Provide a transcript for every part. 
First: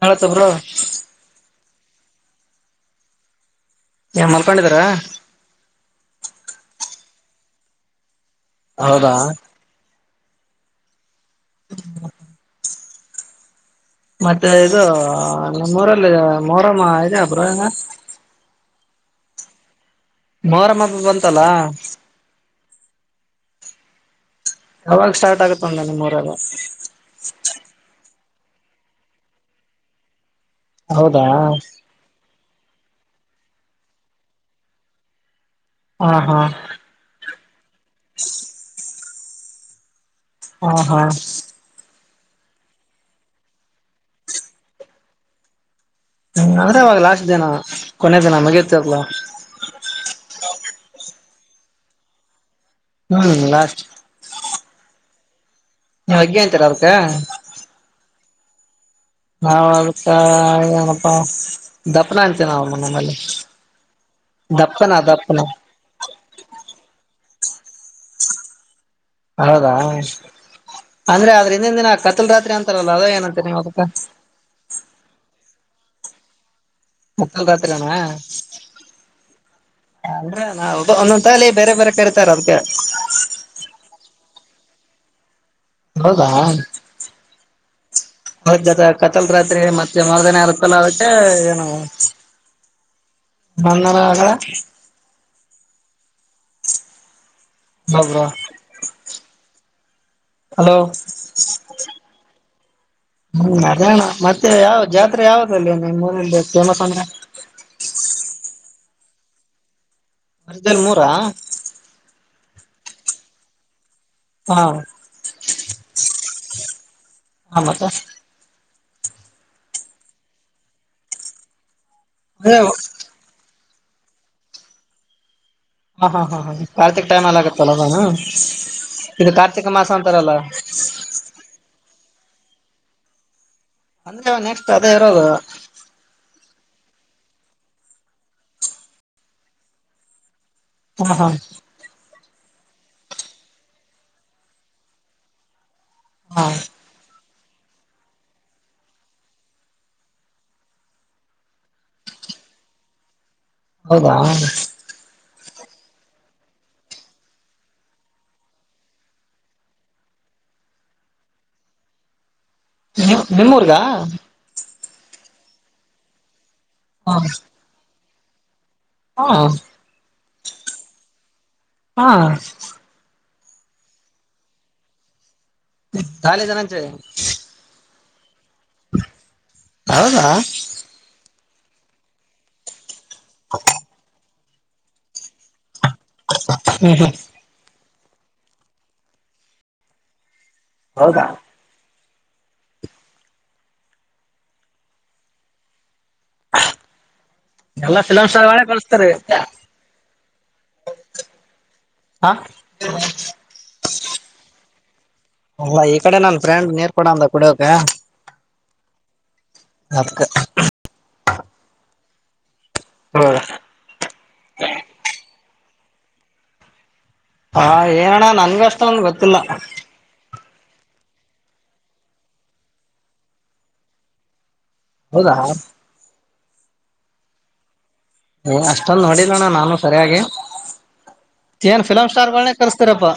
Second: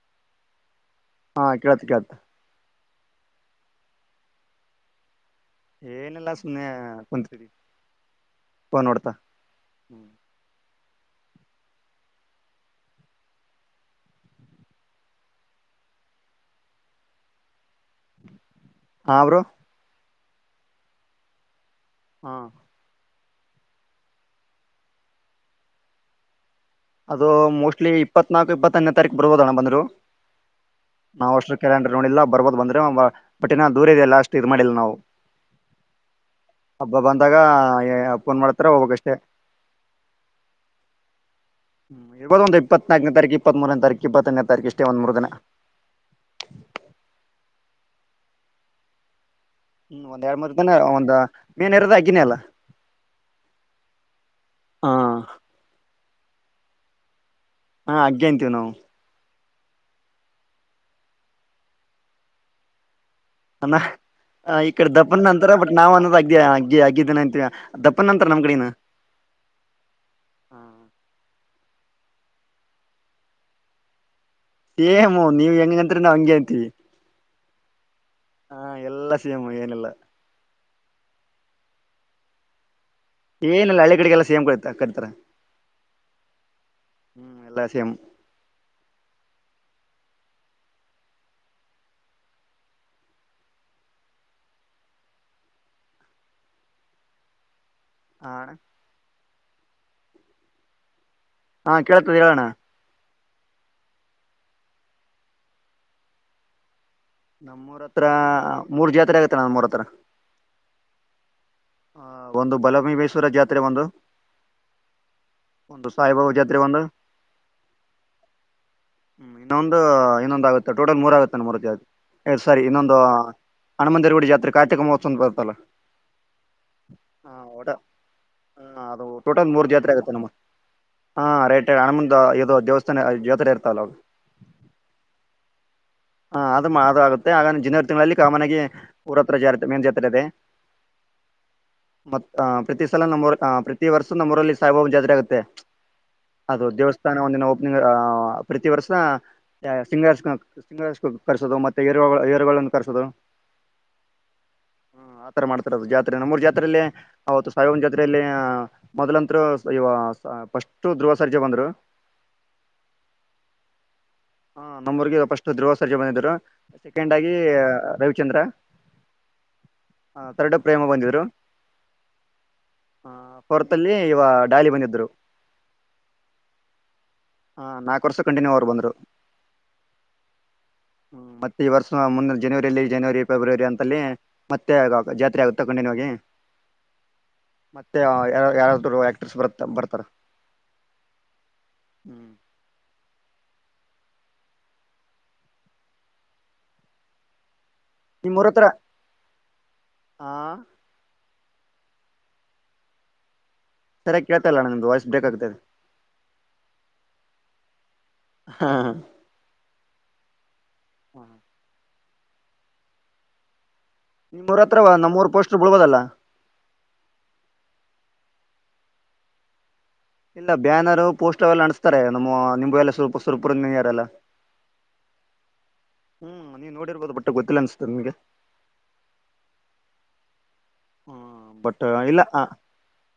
ನಳ ತಬರಾ ಹ ಕೇಳ್ತು ಕೇಳ್ತು ಮಲ್ಕೊಂಡ್ ಇದ್ದೀರಾ ಏನಿಲ್ಲಾ ಸುಮ್ನೆ ಕುಂತು ಇದ್ದೀವಿ ಬೇನ್ ಹೌದಾ ಹೊಡ್ತಾ ಹ್ಮ ಮತ್ತೆ ಇದು ನಮ್ಮೂಊರಲ್ಲಿ ಮರಮ್ಮ ಇದೆ ಅ ಬರಲ್ಲ ಹಾ ಬ್ರೋ ಮರಮ್ಮಬ ಬಂತಲ್ಲಾ ಹಾ ಯಾವಾಗ ಸ್ಟಾರ್ಟ್ ಆಗುತ್ತೆ ನಿಮ್ಮ ಊರಲ್ಲಿ ಅದು ಮೋಸ್ಟ್ಲಿ ಇಪ್ಪತ್ನಾಲ್ಕು ಇಪ್ಪತ್ತೋಂದನೇ ತಾರೀಕು ಬರರ್ಬೋದ ಅಣ್ಣ ಹೌದಾ ನಾವ್ ಅಷ್ಟು ಕ್ಯಾಲಂಡರ್ ನೋಡಿಲ್ಲ ಬರರ್ಬೋದು ಬಂದ ಪಟಿನ ದೂರ ಇದೆಲ್ಲ ಅಷ್ಟು ಇದ ಮಾಡಿಲ್ಲ ನಾವು ಹಾ ಹಾ ಹಬ್ಬ ಬಂದಾಗ ಪೋನ್ ಮಾಡ್ತಾರ ಹೋಗದ ಓ ಹಾ ಹಾ ಇದ ಒ ಇಪ್ಪತ್ನಾಲ್ಕನೇ ತೀ ಇಪ್ಪತ್ ಮೂರನೇ ತಾರೀಕ ಇಪ್ಪತ್ತನೇ ತಾರೀಕ ಇಷ್ಟೇ ಒಂದ್ ಮೂರು ದಿನ ಹ ಅ್ರಅವಾಗ ಲಾಸ್ಟ್ ದಿನ ಕೊನೆಯ ದಿನ ಮಗಿಯತಿಲ್ಲ ಹ್ಮ್ ಒಂದ್ ಎರಡ್ ಮೂರು ದನ ಒಂದ್ ಮೇನ್ ಇರದ ಆಗಿನೇ ಅಲ್ಲ ಹ್ಮ್ ನಾ ಹಾ ಅಗ್ಗೆ ಅಂತೀರ ಅವಕ ಹಾ ಅಗ್ಗೆ ಅಂತೀವಿ ನಾವು ನಾವ ಅದಕ್ಕ ಏನಪ್ಪಾ ದಪ್ಪನ ಅಂತೆೇ ನಾವವು ಮನ ಮೇಲೆ ಅ ಈ ಕಡೆ ದಪ್ಪನ್ ದಪ್ಪನ ನಂತರ ಬಟ್ ನಾವ್ ಅನ್ನೋದ ಆಗ್ದೇ ಹಾಗ ಆಗಿದ್ದನ ಅತ್ ದಪ್ಪನ್ಂತರ ನಮ್ ಕಡನು ಹೌದಾ ಅಂದ್ರೆ ಆದ್ರ ಹಂದಿನ ದಿನ ಕತಲ್ ರಾತ್ರಿ ಅಂತಾರಲ್ಲ ಅದ ಏನಂತ ನೀವಾ ಏಮ್ಮೋ ನೀವ್ ಹೆಂಗ ನಂತ್ರ ನಾವು ಹಿಂಗೆ ಅಂತೀವಿ ಮುಕ್ಕಲ್ ಜಾತ್ರೆ ನಾ ಹಾ ಎಲ್ಲ ಸಿಮ ಏನೆಲ್ಲ ನಾ ಒಂದೊಂದಂತಲ್ಲಿ ಬೇರೆ ಬೇರೆ ಕರಿತಾರೆ ಅದ್ಕ್ಕೆ ಏನಲ್ಲ ಹಳ್ಳಿಗಳಡೆಗೆಲ್ಲ ಸೇಮ್ ಕಿತ ಕರಿತಾರ ಹೌದ ಹ್ಮ್ ಎಲ್ಲಾ ಸೇಮ್ ಹೌದು ದಾದಾ ಕಥಲ್ ರಾತ್ರಿ ನೆ ಮತ್ತ್ ಜಮರ್ದನೆರತಲ್ಲದಕ್ಕೆೆ ಏನುಂದ ಅಡ ಹೌಬ್ರ ಹ ಹಲೋ ಹಾ ಕೇಳ್ತದ ಹೇಳೋಣ ಹ್ಮ್ ಅದಣ ಮತ್ತೆ ಯಾವ ಜಾತ್ರೆ ಯಾವ್ದಲ್ಲಿ ನಿಮ್ಮ್ ಊರನ್ನಲ್ಲಿ ಫೇಮಸ್ ಅಂದ್ರೆ ನಮ್ಮೂರತ್ರ ಮೂರ್ ಜಾತ್ರೆ ಆಗತ್ತೆ ನ್ ಮೂರ್ ಹತ್ರ ವರ್ದಲ್ಲಿ ಮೂರಾ ಹ ಒಂದು ಬಲಮ ಬೀರೇಶ್ ಪುರುದ್ ಜಾತ್ರೆ ಒಂದು ಹಾ ಒಂದು ಸಹಬಾಬ ಜಾತ್ರಿ ಬಂದ ಹ ಮತ್ತೆ ಹ್ಮ್ ಇನ್ನೊಂದು ಇನ್ನೊಂದುಆಗುತ್ತೆ ಟೋಟಲ್ ಮೂರ ಆಗುತ್ತೆ ನ ಮರಕ್ಕೆದು ಎಳ್ ಅದೇ ಸರಿ ಹ ಇನ್ನೊಂದು ಹಣಮಂದಿರಗಡ ಜಾತ್ರೆ ಕಾರ್ತಿಕ ಮಹೋತ್ವ ಬರ್ತಲ್ಲ ಹಾ ಹಾ ಹಾ ಕಾರ್ತಿಕ್ ಟೈಮ್ ಹಾ ಅಲ್ಲಿ ಓಟ ಆಗತ್ತಲ್ಲ ಅದಾನ ಹ ಅದು ಇದು ಟೋಟಲ್ ಕಾರ್ತಿಕ ಮೂರ್ ಮಾಸ ಜಾತ್ರೆ ಆಗುತ್ತೆ ನಮಮ್ಮ ಅಂತಾರಲ್ಲ ಹಾ ರೇಟ್ ಹಣ ಮುಂದ ದೇವಸ್ಥಾನ ಜೋತಿರ್ ರಾರು ಅಂದ್ರೆ ನೆಕ್ಸ್ಟ್ ಅದೇ ಇರೋದು ಹ ಅದು ಮಾ ಆಗುತ್ತೆ ಹಾಗ ಜನವರಿ ತಿಂಗಳಲ್ಲಿ ಕಾಮನ್ ಆಗಿ ಊರತ್ರ ಜಾ ಮೇನ್ ಜಾತ್ರೆ ಇದೆ ಹ್ಮ ಹಾ ಮತ್ ಪ್ರತಿ ಸಲ ನಮ್ಮ್ಊರು ಪ್ರತಿವರ್ಷ ನಮ್ಮ್ಊರಲ್ಲಿ ಸಾಬ್ರು ಜಾತ್ರೆ ಆಗುತ್ತೆ ಹಾ ಅದು ದೇವಸ್ಥಾನ ಒಂದಿನ ಒ ಪ್ರತಿ ವರ್ಷ ಸಿಂಗಸ್ ಸಿಂಗ ಕರೆಸೋದು ಮತ್ತೆ ರು ಏರುಗಳನ್ನು ಕರೆಸೋದು ಹೌದಾ ಮಾಡುತಿರದು ನಮ್ಮೂರು ಜಾತ್ರೆಯಲ್ಲಿ ಅವತ್ತು ಸಾಯಿಬ ಜಾತ್ರೆಯಲ್ಲಿ ಮೊದ್ಲಂತರು ಇ ಫಸ್ಟ್ ಧ್ರುವ ಸರ್ಜ ಬಂದ್ರು ನೀ ನಿಮ್ಮೂರ್ಗ ಹ ನಮ್ಮ್ಊರಿಗೆ ಫಸ್ಟ್ ಧ್ರುವ ಸರ್ಜ ಇದ್ರು ಸೆಕೆಂಡ್ ಹ ಆಗಿ ರವಿ ಚಂದ್ರ ಹಾ ಹ ತರಡು ಪ್ರೇಮ ಬಂದಿದ್ರು ಹಾ ಹೊರತಲ್ಲಿ ಇವ ಡಾಲಿ ಬಂದಿದ್ರು ಡಾಲಿ ಧನಂಜಯ್ ಹಾ ನಾಲ್ಕ ವರ್ಷಕ್ಕ ಕಂಟಿನ್ಯೂ ಅವರು ಬಂದರು ಹೌದಾ ಮತ್ತೆ ಈ ವರ್ಷ ಮುಂದಿನ ಜನವರಿಯಲ್ಲಿ ಜನವರಿ ಫೆಬ್ರವರಿ ಅಂತಲ್ಲಿ ಮತ್ತೆ ಆಗಾಗ ಜಾತ್ರೆ ಆಗುತ್ತೆ ತಗೊಂಡಿನಿ ಹೋಗಿ ಹ್ಮ್ ಹ್ಮ್ ಮತ್ತೆ ಯಾರ ಯಾರಾದರೂ ಆಕ್ಟ್ರಸ್ ಬರ್ತ ಬರ್ತಾರ ಹೌದ ಹ್ಮ [inaudible] ಎಲ್ಲ ಫಿಲಮ್ ನಿಮ್ಮೂರ ಸ್ಟಾರ್ಗಳೇ ಹತ್ರ ಕಳಸ್ತಾರೆ ಹ ಹಾ [unintelligible] ಸರಿಯಾಗಿ ಕೇಳ್ತಲ್ಲ ನಿಮ್ದು ವಾಯ್ಸ್ ಬ್ರೇಕ್ ಆಗ್ತದೆ ಅಲ್ಲ ಈ ಕಡೆ ನನ್ ಫ್ರೆಂಡ್ ನೀರ್ ಕೊಡ ಅಂದ ಕುಡಿಯೋಕೆ ಅದಕ್ಕ [unintelligible] ಹ ನಿಮ್ಮೂರ್ ಹತ್ರವ ನಮ್ಮೂರ್ ಪೋಸ್ಟ್ ಬಳ್ಬೋದಲ್ಲ ಹಾ ಏನಣ್ಣ ನನ್ಗ ಅಷ್ಟೋಂದು ಗೊತ್ತಿಲ್ಲ ಇಲ್ಲ ಬ್ಯಾನರು ಪೋಸ್ಟರ್ ಎಲ್ಲ ಅಂಟುಸ್ತಾರೆ ನಮ್ಮವು ನಿಂಬವ ಎಲ್ಲ ಸುರುಪು ಸುರುಪುರಗಿರೆರೆಲ್ಲ ಹೌದಾ ಹ್ಮ್ ನೀವು ನೋಡಿರ್ಬೋದು ಬಟ್ಟ ಗೊತ್ತಿಲ್ಲ ಅನ್ಸತದೆ ನಿಮಗೆ ಅಷ್ಟೊಂದು ನೋಡಿಲಣ್ಣ ನಾನು ಸರಿಯಾಗಿ ಹ್ಮ ಏನ್ ಬಟ್ ಫಿಲಮ್ ಇಲ್ಲ ಸ್ಟಾರ್ಗಳನೆೇ ಕರ್ಸ್ತೀರಪ್ಪಾ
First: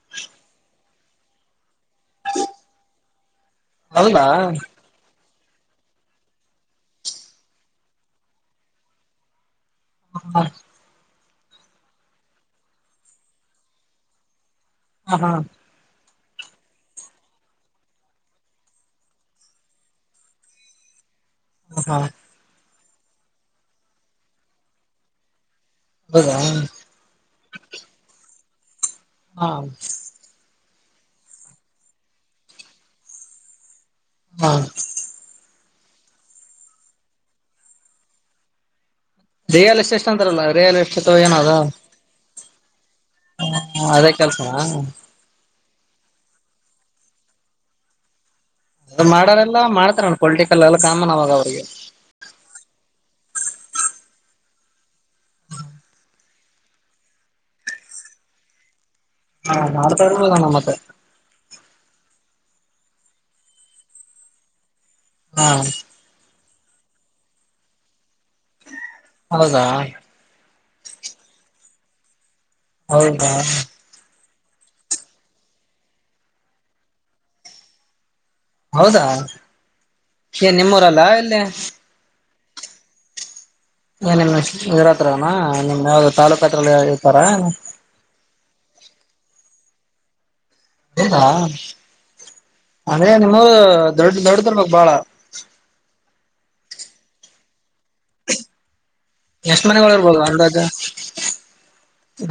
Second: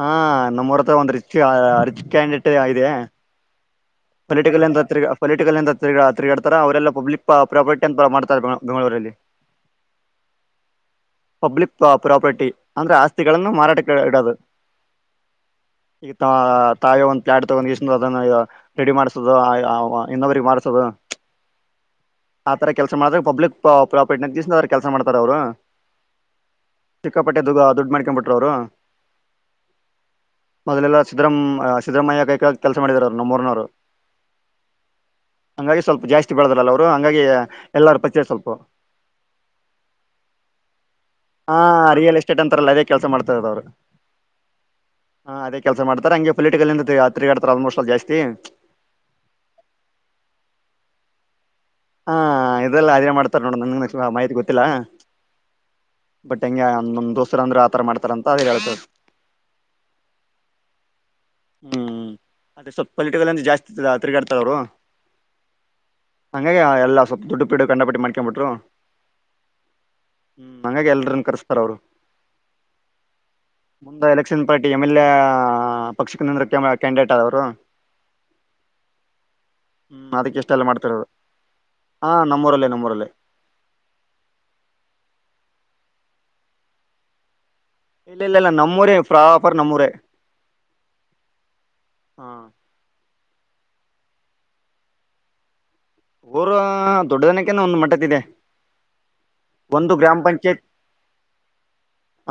ಹಾ [inaudible] ನಮ್ಮೂರ ಒಂದರಿ ಯಾ ಅರ್ಜಿ ಕ್ಯಾಂಡಿಟ್ ಇದೆ ಹೌದಾ ಪೊಲಿಟಿಕಲ್ ಎಂತತ್ರಿಗ ಪೊಲಿಟಿಕಲ್ ಎಂತ ತಿರ್ಗ್ಯ ತಿರುಗಾಡ್ತಾರ ಅವರೆಲ್ಲ ಪಬ್ಲಿಕ್ ಪ್ರಾಪರ್ಟಿ ಅಂತ ಮಾಡ್ತಾರೆ ಬೆಂಗಳೂರಲ್ಲಿ ಹಾ [inaudible] ಪಬ್ಲಿಕ್ ಪ್ರಾಪರ್ಟಿ ಅಂದ್ರೆ ಆಸ್ತಿಗಳನ್ನು ಮಾರಾಟಕ್ಕೆ ಇಡೋದು ಹ ಹಾ ಈಗ ತಾವೇ ಒಂದ್ ಪ್ಲಯಾಟ್ ತೊಗೊಂಡ್ಕ್ಯಾಸಿ ಅದನ್ ರೆಡಿ ಮಾಡಸದು [unintelligible] ಇನ್ನೊಬ್ಬರಿಗೆ ಮಾಡಸದು ಹ ಹಾ ಆ ತರ ಕೆಲಸ ಮಾಡಿದ್ರೆ ಪಬ್ಲಿಕ್ ಪ್ರಾಪರ್ಟೀ ಅಂದ್ಕಸಿ ಅವರು ಕೆಲಸ ಮಾಡ್ತಾರ ಅವರು ಹೌದಾ ಸಿಕ್ಕಾಪಟ್ಟೆ ದುಗ ದುಡ್ಡು ಮಾಡ್ಕೊಂಬುಟ್ಟು ಅವರು ಹಾ ಮೊದಲೆಲ್ಲ ಸರ್ ಸಿದ್ರಾಮ ಸಿದ್ದರಾಮಯ್ಯ ಕೈ ಕೆಳಗ ಕೆಲಸ ಮಾಡಿದೊರು ನಮ್ಮೂರನೊರು ಹಾ ಹಂಗಾಗಿ ಸ್ವಲ್ಪ ಜಾಸ್ತಿ ಬೆಳದ್ರಲ್ಲ ಅವ್ರು ಹಂಗಾಗಿ ಎಲ್ಲಾರ ಪಚ ಸ್ವಲ್ಪ ರೇಯಾಲ ಎಷ್ಟ ಎಷ್ಟ ಅಂತಾರಲ್ಲ ರೇಯಾಲ ಎಷ್ಟು ಹೌದ ಹೆನಾದು ಚಟ್ಟಂತರಲ್ಲದೇ ಹ ಅದೇ ಕೆಲ್ಸನಾ ಹಾ ಅದೇ ಕೆಲಸ ಮಾಡ್ತಾರೆ ಹಂಗೆ ಪೊಲಿಟಿಕಲ್ ತಿಗಾಡ್ತಾರೆ ಆಲ್ಮೋಸ್ ಅಲ್ಲಿ ಜಾಸ್ತಿ ಅದು ಮಾಡೋರೆಲ್ಲ ಮಾಡ್ತಾರಣ ಪೊಲಿಟಿಕಲ್ ಎಲ್ಲ ಕಾಮನ್ ಅವಾಗ ಅವ್ರಿಗೆ ಹಾ ಇದೆಲ್ಲ ಅದೇ ಮಾಡ್ತಾರ ನೋಡ ನ ಮಾಹಿತಿ ಗೊತ್ತಿಲ್ಲ ಬಟ್ ಹೆಂಗಗೆ ನಂದ್ ದೋಸ್ರ ಅಂದ್ರರು ಆತರ ಮಾಡ್ತಾರ ಅಂತ ಅ ಹೇಳ್ತಾರೆ ಹಾ ನಾಳ ತ ನಣ ಮತ್ತೆ ಹ್ಮ್ ಅದೇ ಸ್ವಲ್ಪ ಪೊಲಿಟಿಕಲ್ ಅಂತ ಜಾಸ್ತಿ ತಿರುಗಾಡ್ತಾರ ಅವರು ಹಾ ಹಂಗಗೆ ಎಲ್ಲ ಸ್ಲ್ಪ ದುಡ್ಡು ಪಿಡು ಕಂಡಪಟ್ಟ ಮಾಡಿ ಬಟ್ರು ಹೌದಾ ಹ್ಮ ನಂಗಗೆ ಎಲ್ರನ್ನ ಕರ್ಸ್ತಾರ ಅವರು ಹೌದಾ ಪಕ್ಷ ಪಾರ್ಟಿ ಎಂ ಎಲ್ ಎ ಪಕ್ಷಕ್ಕೆ ನಂದ ಕ್ಯಾಂಡಿಡೇಟ್ ಆದವರು ಹೌದಾ ಹ್ಮ್ ನಿಮ್ಮೂರಲ್ಲ ಇಲ್ಲಿ ಹ ನಮ್ಮರಲ್ಲೇ ನಮ್ಮರಲ್ಲೇ ಏನನ್ ಇದರತ್ರನಾ ನಿಮ್ ಯಾವ್ದ ತಾಲ್ಲೂಕ ಹತ್ರಲ್ಲ ಇರ್ತಾರ ಇಲ್ಲ ಇಲ್ಲ ಇಲ್ಲ ನಮ್ಮೂರ ಪ್ರಾಪರ್ ನಮ್ಮೂರೇ ಾ ಹಾ ಅಂದ್ರೆ ನಿಮ್ಮ ದೊಡ್ಡ ದೊಡ್ಡದ್ರ ಮಾಗ ಬಾಳ ಊರ ದೊಡ್ಡ ದನಕ್ಕ ಒಂದ್ ಮಟ್ಟ ಇದೆ ಎಷ್ಟ್ ಒಂದು ಮನೆಗಳು ಗ್ರಾಮ ಇರ್ಬೋದು ಪಂಚಾಯತ್ ಅಂದಾಜು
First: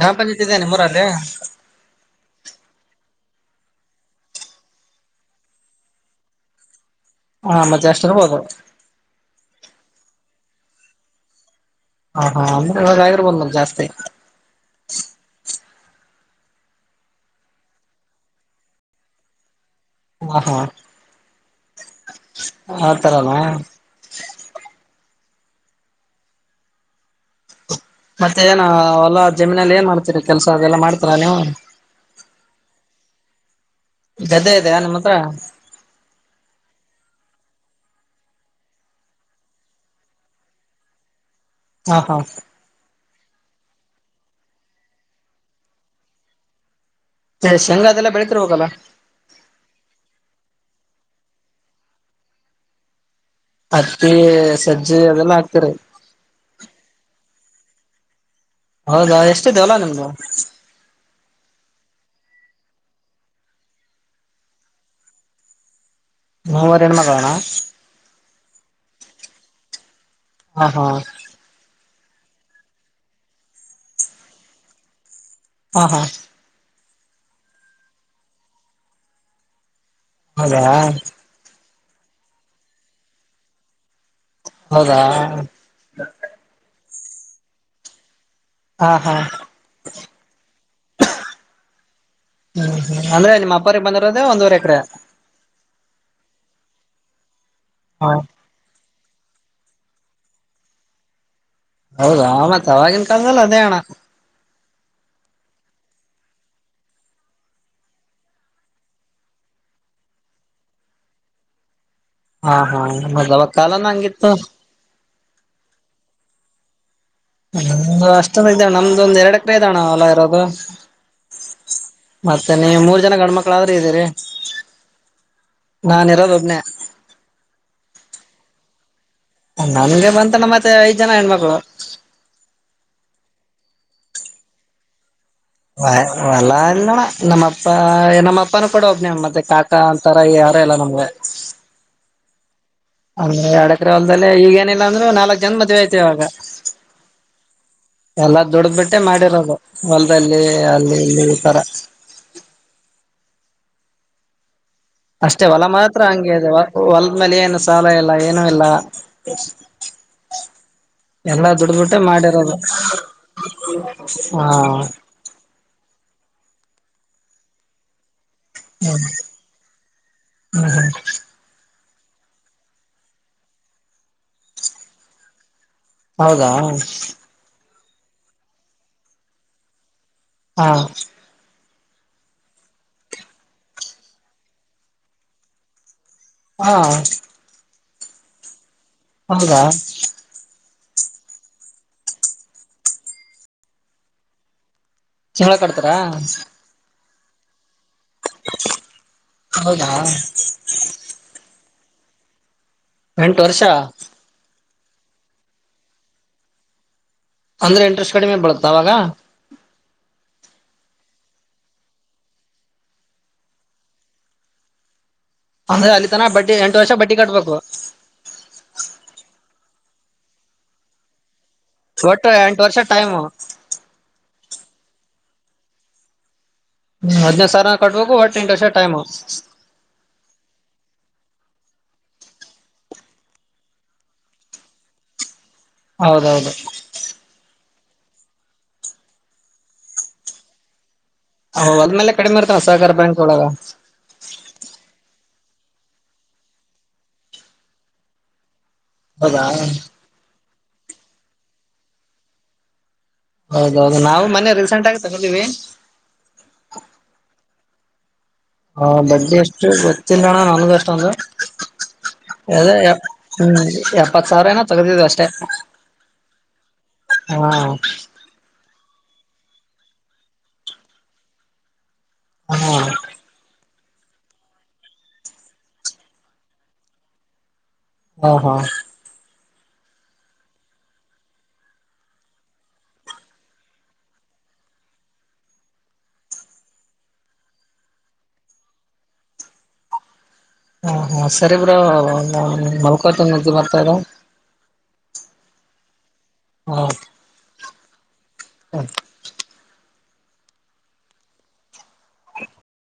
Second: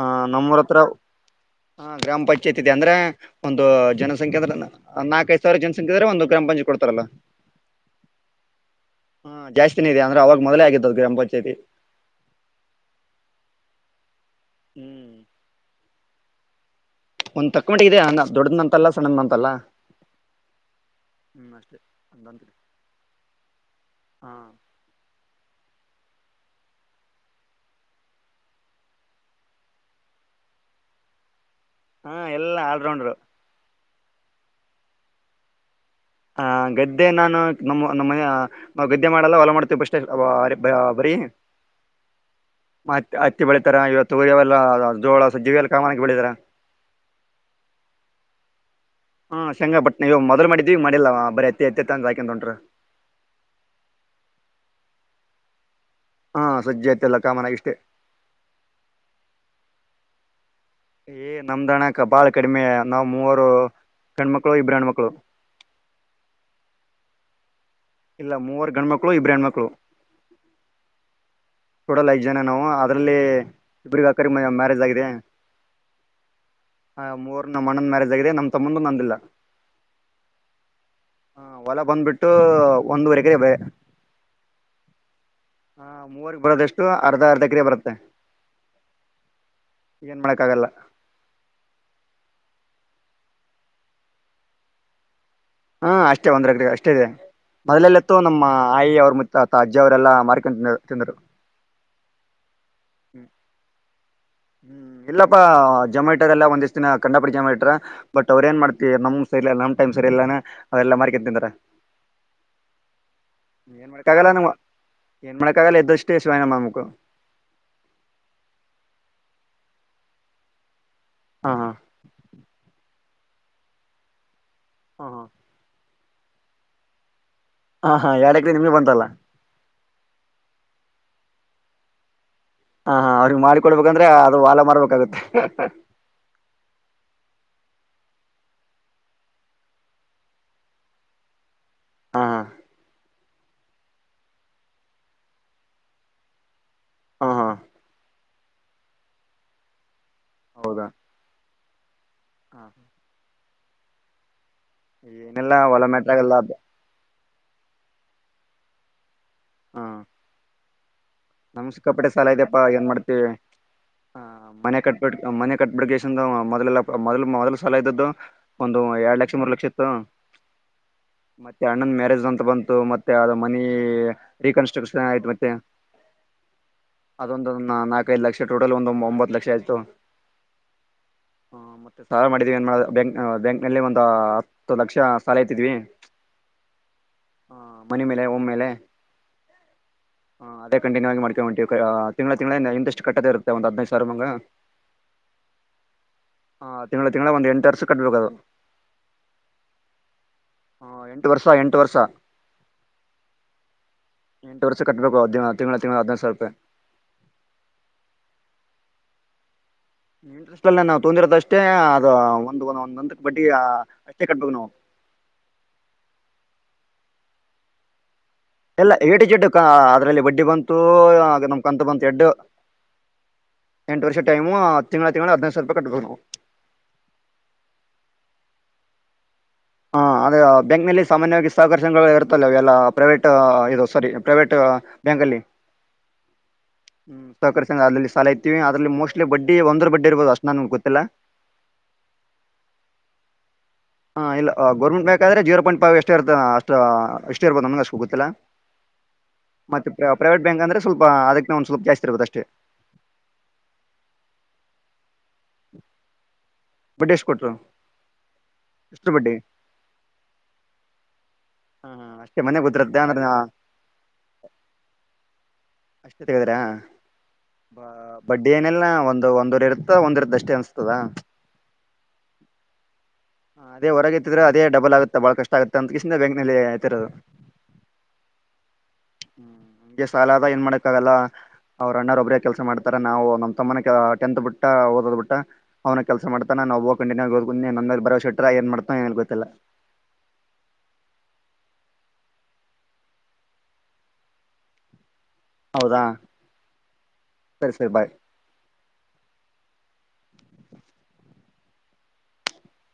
ಹ ಪಂಚಾಯತಿ ಇದೆ ನಮ್ಮೂರ ಹತ್ರ ನಿಮ್ಮೂರಲ್ಲಿ ಗ್ರಾಮ ಪಂಚಾಯತ್ ಇದೆ ಅಂದ್ರೆ ಒಂದು ಜನಸಂಖ್ಯೆಂದ್ರೆ ನಾಲ್ಕಐದು ಸಾವಿರ ಜನಸಂಖೆ ಅ್ರೆ ಒಂದು್ರಾಮ ಪಂಚತ್ ಕೊಡ್ತಾರಲ್ಲ ಹಾ ಮತ್ತೆ ಅಷ್ಟೆ ಅ ಬತ ದೆ ಅಂದ್ರೆ ಅವಾಗ ಮೊದಲೇ ಆಗಿದ್ದದದು ಎಂಪಚೇತಿ ಹಾ ಹಾ ಅಂದ್ರೆವ್ರ ಬಂದ ಜಾಸ್ತಿ ಹ್ಮ್ ಒಂದ್ ತಕ್ಕ ಮಟ್ಟಿಗೆಿದೆ ದೊಡದ ಮ ಅಂತಲ್ಲ ಸಣ್ಣದ ಅಂತಲ್ಲ ಹಾ ಹಾ ಹ್ಮ್ ಅಷ್ಟೇ ಆತರಲ್ಲ ಹಾ ಮತ್ತೆ ಏನ ಎಲ್ಲ ಜಮೀನಲ್ಲಿ ಏನ್ ಮಾಡ್ತೀರಿ ಕೆಲ್ಸ ಅದೆಲ್ಲ ಮಾಡ್ತರಾ ನೀವು ಹಾ ಎಲ್ಲಾ ಆಲ್ರೌಂಡರು ಗದ್ದೆ ಇದೆ ನಿಮ್ಮ ಹತ್ರ ಹ ಗದ್ದೆ ನಾನು ನಮ್ಮ ನಮ್ಮನೆ ನಾವು ಗದ್ದೆ ಮಾಡಲ್ಲ ಹೊಲ ಮಾಡ್ತೇವಿ ಬಸ್ೇ ಬರಿೀ ಹಾ ಹಾ ಮತ್ತ ಹತ್ತಿ ಬೆಳಿತಾರ ಇವತ್ತು ಉರಿಯವೆಲ್ಲ ಜೋಳ ಸ್ಜೀ ಎಲ್ಲ ಕಾಮಾನಕ್ಕೆ ಬೆಳಿತಾರ [inaudible] ಶೆಂಗ ಅದೆಲ್ಲಾ ಬೆಳತಿರ್ ಹೋಗಲ್ಲಾ ಹಾ ಶಂಗಾಪಟ್ಣ ಇವ ಮೊದ್ಲು ಮಾಡಿದೀವಿ ಮಾಡಿಲ್ಲವಾ ಬರೀ ಎತ್ತ ಎತ್ತತ್ತ ಅಂದ ಹಾಕನ್ ಹೊಂಟರು ಹತ್ತಿ ಸಜ್ಜೆ ಅದೆಲ್ಲ ಹಾಕ್ತರಿ ಸಜ್ಜೆ ಹತ್ತಿ ಎಲ್ಲ ಕಾಮನ್ ಆಗಿ ಅಷ್ಟೇ ಹೌದಾ ಎಷ್ಟ್ ಇದಾ ಹೊಲ ನಿಮ್ದು ಏ್ ನಮ್ದಣಕ ಬಾಳ ಕಡಿಮೆ ನಾವ್ ಮೂವರು ಗಂಡು ಮಕ್ಕಳು ಇಬ್ಬ್ರ ಹೆಣ್ಮಕ್ಳು ಮೂರ್ ಹೆಣ್ಮಕ್ಳ ಅಣ್ಣ ಇಲ್ಲ ಮೂವರು ಗಂಡ್ಮಕ್ಕಳು ಇಬ್ರು ಹೆಣ್ಮಕ್ಕಳು ಹಾ ಹಾ ಟೋಟಲ್ ಐದು ಜನ ನಾವು ಅದ್ರಲ್ಲಿ ಇಬ್ರಿಗೆ ಅಕ್ಕ ಮ್ಯಾರೇಜ್ ಆಗಿದೆ ಹಾ ಹಾ ಹ ಮೂರ್ ನಮ್ಮಣ್ಣನ್ ಮ್ಯಾರೇಜ್ ಆಗಿದೆ ನಮ್ ತಮ್ಮಂದು ನಂದಿಲ್ಲ ಹೌದಾ ಹೊಲ ಬಂದ್ಬಿಟ್ಟು ಒಂದುವರೆ ಎಕರೆ ಹೌದಾ ಎಷ್ಟು ಅರ್ಧ ಅರ್ಧ ಎಕ್ರೆ ಬರುತ್ತೆ ಹಾ ಹಾ ಏನ್ ಮಾಡಕ್ ಆಗಲ್ಲ ಹ್ಮ್ ಹ್ಮ್ ಅಂದ್ರೆ ನಿಮ್ಮ ಅಪ್ಪಾರಿಗೆ ಬಂದಿರದ ಒಂದುವರೆ ಎಕರೆ ಹಾ ಅಷ್ಟೇ ಒಂದ್ರಕ ಅಷ್ಟೇ ಇದೆ ಹ ಮೊದಲೆಲ್ಲತ್ತು ನಮ್ಮ ಆಯಿ ಅವರು ಮುತ್ತಾತ ಅಜ್ಜ ಅವರೆಲ್ಲಾ ಮಾರಿಕೊಂಡು ತಿಂದರು ಹೌದಾ ಮತ್ತೆ ಆವಾಗಿನ ಕಾಲದಲ್ಲಿ ಅದೇ ಅಣ್ಣ ಹ್ಮ್ ಇಲ್ಲಪ್ಪಾ ಜೊಮೆಟರ್ ಎಲ್ಲ ಒಂದಿಷ್ಟ್ ದಿನ ಕಂಡಪಡಿ ಜೊಮೆಟರ ಬಟ್ ಅವ್್ರ ಏನ್ ಮಾಡ್ತ ನಮ್ ಸರಿ ಇಲ್ಲ ನಮ್ ಟೈಮ್ ಸರಿ ಇಲ್ಲ ಅವ್ರಲ್ಲ ಮಾರ್ಕೊಂತ ತಿಂದಾರ ಹಾ ಹಾ ಮೊದಲ ಕಾಲ ನ ಹಂಗಿತ್ತು ಮಾಡಕ್ಕಾಗಲ್ಲ ನಾವು ಏನ್ ಮಾಡಕ್ಕಾಗಲ್ಲ ಇದ್ದಷ್ಟೇ ಶಾನೇ ಮಾಡಬೇಕು ಎಷ್ಟು ಇದ್ದಣ ನಿಮ್ದುದ್ ಎರಡು ಎಕರೆ ಇದ್ದಣ ಅಲ್ಲವ ಇರೋದು ಹಾ ಮತ್ತೆ ನೀ ಮೂ ಜನ ಗಂಡ ಮಕ್ಳಾದ್ರೆ ಇದ್ದೀರಿ ಹಾ ಹಾ ನಾನ್ ಇರೋದ ಒಬ್ನ ಹಾ ಹಾ ಎಡಕ್ರ ನಿಮ್ಗೆ ಬಂತಲ್ಲ ನನ್ಗೆ ಬಂತಾನ ಮತ್ತೆ ಐದ್ ಜನ ಹೆಣ್ಮಕ್ಳು ಹಾ ಹಾ ಅವ್ರಗ್ ಮಾಡಿಕೊಡ್ಬೇಕಂದ್ರೆ ಅದು ಹೊಲೆ ಮಾರರ್ಬೇಕಾಗತ್ತೆ ವ ವಲ್ಲ ಎಲ್ಲಣ ನಮ್ಮಪ್ಪ ನಮ್ಮಪ್ಪನ ಕೂಡ ಒಬ್ನವ ಮತ್ತೆ ಕಾಕಾ ಅಂತರ ಯಾರ ಎಲ್ಲ ನಮ್ಗೆ ಹಾ ಹಾ ಅಂದ್ರೆ ಎಡಕರೆ ಹೊಲ್ದದಲ್ಲಿ ಈಗೇಏನಿಲ್ಲ ಅಂದ್ರರು ನಾಲ್ಕ್ ಜನ ಮದ್ಐತಿ ಇವಾಗ ಹಾ ಹಾ ಎಲ್ಲಾ ದುಡ ಬಿಟ್ಟೆ ಮಾಡಿರೋದು ಹೊಲದಲ್ಲಿ ಅಲ್ಲಿ ಇಲ್ಲಿ ಈ ತರ ಹಾ ಹಾ ಅಷ್ಟೇ ಹೊಲ ಮಾತ್ರ ಮ್ಯಾಟ್ರ ಹಂಗೆ ಆಗಲ್ಲ ಅದು ಅದ ಹೊಲದ ಮೇಲೆ ಏನು ಸಾಲ ಇಲ್ಲ ಏನು ಇಲ್ಲ ಹ ಎಲ್ಲಾ ನಮ್ ದುಡ್ಬಿಟ್ಟೆ ಸಿಕ್ಕಪಟ್ಟೆ ಸಾಲ ಮಾಡಿರೋದು ಇದಪ್ಪಾ ಏನ್ ಮಾಡ್ತಿತಿ ಆ ಹಾ ಮನೆ ಕಟ್ಬಿ ಮನೆ ಕಟ್ಬಿಡ್ ಎಷ್ಟು ಮೊದಲಲ್ಲ ಮೊದ ಮೊದಲ ಸಲಾಯ ಇದ್ದದ್ದು ಒಂದು ಎರಡ್ ಲಕ್ಷ ಮೂರ್ ಲಕ್ಷ ಇತ್ತು ಮತ್ತೆ ನನ್ನಂದ ಮ್ಯಾರೇಜ್ ಅಂತ ಬಂತು ಮತ್ತೆ ಅ ಮನಿ ರೀಕನ್ಸ್ಟ್ರಕ್ಷನ್ ಆಯಿತು ಹೌದಾ ಐದು ಲಕ್ಷ ಟೋಟಲ್ ಒಂದು ಒಂಬತ್ ಲಕ್ಷ ಆಯ್ತು ಹಾ ಹ ಮತ್ತೆ ಸಾಲ ಮಾಡಿದ್ವಿ ಏನ್ ಮಾಡ ಬ್ಯಾಂಕ್ ಬ್ಯಾಂಕ್ ನಲ್ಲಿ ಒಂದು ಹತ್ತು ಲಕ್ಷ ಸಾಲ ಇತಿದ್ವಿ ಹಾ ಹ ಮನೆ ಮೇಲೆ ಒಮ್ಮೇಲೆ ಹೌದಾ ಕಂಟಿನ್ಯೂ ಆ ಮಾಡ್ಕೊಂಬಿ ತಿಂಗಳ ತಿಂಗಳಿಂದಂದಿಂದಷ್ಟು ಕಟ್ಟದು ಇರುತ್ತೆ ಒಂದ್ ಹದಿನೈದು ಸಾವಿರಾರು ಮಂಗ ಚೇಳ ಕಡ್ತಾರಾ ತಿಂಗಳ ತಿಂಗಳ ಒಂದು ಎಂಟು ವರ್ಷ ಕಟ್ಬೇಕು ಅದು ಹೌದಾ ಹಾ ಎಂಟು ವರ್ಷ ಎಂಟು ವರ್ಷ ಎಂಟು ವರ್ಷ ಎಂಟು ವರ್ಷ ಕಟ್ಬೇಕು ತಿಂಗಳ ತಿಂಗಳ ಹದಿನೈದುಸಾವಿರ ರೂಪಾಯಿ ಅಂದ್ರೆ ಇಂಟ್ರೆಸ್ಟ್ ಕಡಿಮೆ ಬಿಳುತ್ತ ಅವಾಗ ಇಂಟ್ರೆಸ್ಟ್ ಅಲ್ಲೇ ನಾವು ತೊಂದಿರದ ಅಷ್ಟೇ ಅದು ಒಂದು ಒಂದ ಒಂದ್ದಕ್ಕೆ ಬಡ್ಡಿ ಅಷ್ಟೇ ಕಟ್ಬೇಕೇ ನಾವು ಅಂದ್ರೆ ಅಲ್ಲಿ ತನ ಬಡ್ಡಿ ಎಂಟು ವರ್ಷ ಬಡ್ಡಿ ಕಟ್ಬೇಕು ಇಲ್ಲ ಏಟು ಜಿಡ್ಡು ಕ ಅದ್ರಲ್ಲಿ ಬಡ್ಡಿ ಬಂತು ಆದ ಕೊಂತ ಪಂತ ಎಡ್ಡು ಒಟ್ಟು ಎಂಟು ವರ್ಷ ಟೈಮ್ ಎಂಟು ವರ್ಷ ಟೈಮು ತಿಂಗಳ ತಿಂಗಳ ಹದಿನೖದುಸಾವಿರ ರೂಪಾಯಿ ಕಟ್ಟು ಬೇಕು ಹ್ಮ ಹದ್ನೈದು ಸಾವಿರ ಕಟ್ಬೇಕು ಒಟ್ಟೆಂಟು ವರ್ಷ ಟೈಮು ಹಾ ಅದ ಬ್ಯಾಂಕ್ ನಲ್ಲಿ ಸಾಮಾನ್ಯವಾಗಿ ಸಹಕರ್ಷಗಳು ಇರುತ್ತಲ್ಲ ಎಲ್ಲ ಪ್ರೈವೇಟ್ ಇದು ಸಾರಿ ಪ್ರೈವೇಟ್ ಬ್ಯಾಂಕ್ ಅಲ್ಲಿ ಹೌದೌದು ಅದಲ್ಲಿ ಸಾಲ ಐತಿ ಅದ್ರಲ್ಲಿ ಮೋಸ್ಟ್ಲಿ ಬಡ್ಡಿ ಒಂದರ್ ಬಡ್ಡಿ ಇರೋದು ಅಷ್ಟೇ ನಮಗೆ ಗೊತ್ತಿಲ್ಲ ಹ ಅದ್ಮೇಲೆ ಕಡಿಮೆ ಇರ್ತಾನ ಸಹಕಾರ ಬ್ಯಾಂಕ್ ಒಳಗ ಬೇಕಾದ್ರೆ ಜೀರೋ ಪಾಯಿಂಟ್ ವ್ ಎಷ್ಟ ಇರುತ್ತದೆ ಅಷ್ಟ ಎಷ್ಟೇ ಇರರ್ಬೋದು ನಮಗೆಷ್ಟ ಗೋತ್ತಿಲ್ಲ ಹೌದಾ ಮತ್ತೆ ಪ್ರ ಪ್ರೈವಟ್ ಅಂದ್ರೆ ಸ್ವಲ್ಪ ಅದಕ್ ಒಂದ ಸ್ವಲ್ಪ ಜೌಸ್ತಿರುತ್ತೆ ಅಷ್ಟೆ ಹೌದೌದು ನಾವು ಮನೆ ರೀಸೆಂಟ್ ಆಗಿ ತೆಗೆದಿವಿ [inaudible] ಬಡ್ಡಿ ಎಷ್ಟ್ ಕೊಟ್ರು ಹಾ ಎಷ್ಟು ಬಡ್ಲಿ ಬಡ್ಡಿ ಎಷ್ಟು ಗೊತ್ತಿಲ್ಲ ಅಣ್ಣ ನನ್ಗು ಅಷ್ಟ ಅಂದಾಗಿ ಹಾ ಅಷ್ಟೇ ಮನೆ ಗದಿರತ್ತೆ ಅಂದ್ರೆ ನ ಎಪ್ಪತ್ ಸಾವಿರ ಏನೋ ತಗದಿದ್ವಿ ಅಷ್ಟೇ ಅಷ್ಟೇ ತೆಗೆದಿರಾ ಹಾ ಬ ಬಡ್ಡಿ ಏನೆಲ್ಲ ಒಂದು ಒಂದು ಒಂದರ್ ಇರ್ತ ಒಂದ್ ಇರ್ತ್ತ ಅಷ್ಟೇ ಅನ್ಸ್ತದ ಹಾ ಹ ಅದ ಹೊರಗೆತ್ತ್ರೆದ ಡಬಲ್ ಆಗುತ್ತೆ ಬಾಳ ಕಷ್ಟ ಆಗುತ್ತೆ ಅಂತ ನೆಲೆೆಯ ಆತರು ಹಾ ಹಾ ಹ್ಮ್ ನಮ್ಮಗೆ ಸಾಲ ಆದೇ ಏನ್ ಮಾಡಕ್ಕ ಆಲ್ಲ ಅವ್ರ ಅಣ್ಣರೊಬ್ಬ್ರೇ ಕೆಲಸ ಮಾಡ್ತಾರ ನಾವು ನಮ್ಮ ತಮ್ಮನ ಟೆಂತ್ ಬಿಟ್ಟ ಓದೋ ಬಿಟ್ಟ ಅವ್ನ ಕೆಲಸ ಮಾಡ್ತಾರ ನಾ ಒಬ್ಬ ಕಂಟಿನ್ಯೂ ಆ ಓದ್ಕ ನ ಮೇಲೆ ಬರೋಟ್ರ ಏನ್ ಮಾಡ್ತ ಏನ ಗೊತ್ತಿಲ್ಲ ಹಾ ಸರಿ ಬ್ರೋ ನಾನು ಮಲ್ಕೊಂತ ನಿದ್ದೆ ಮರ್ತಾರ ಹೌದಾ ಹೌ ಸರಿ ಸರಿ ಬಾಯ್ ಹ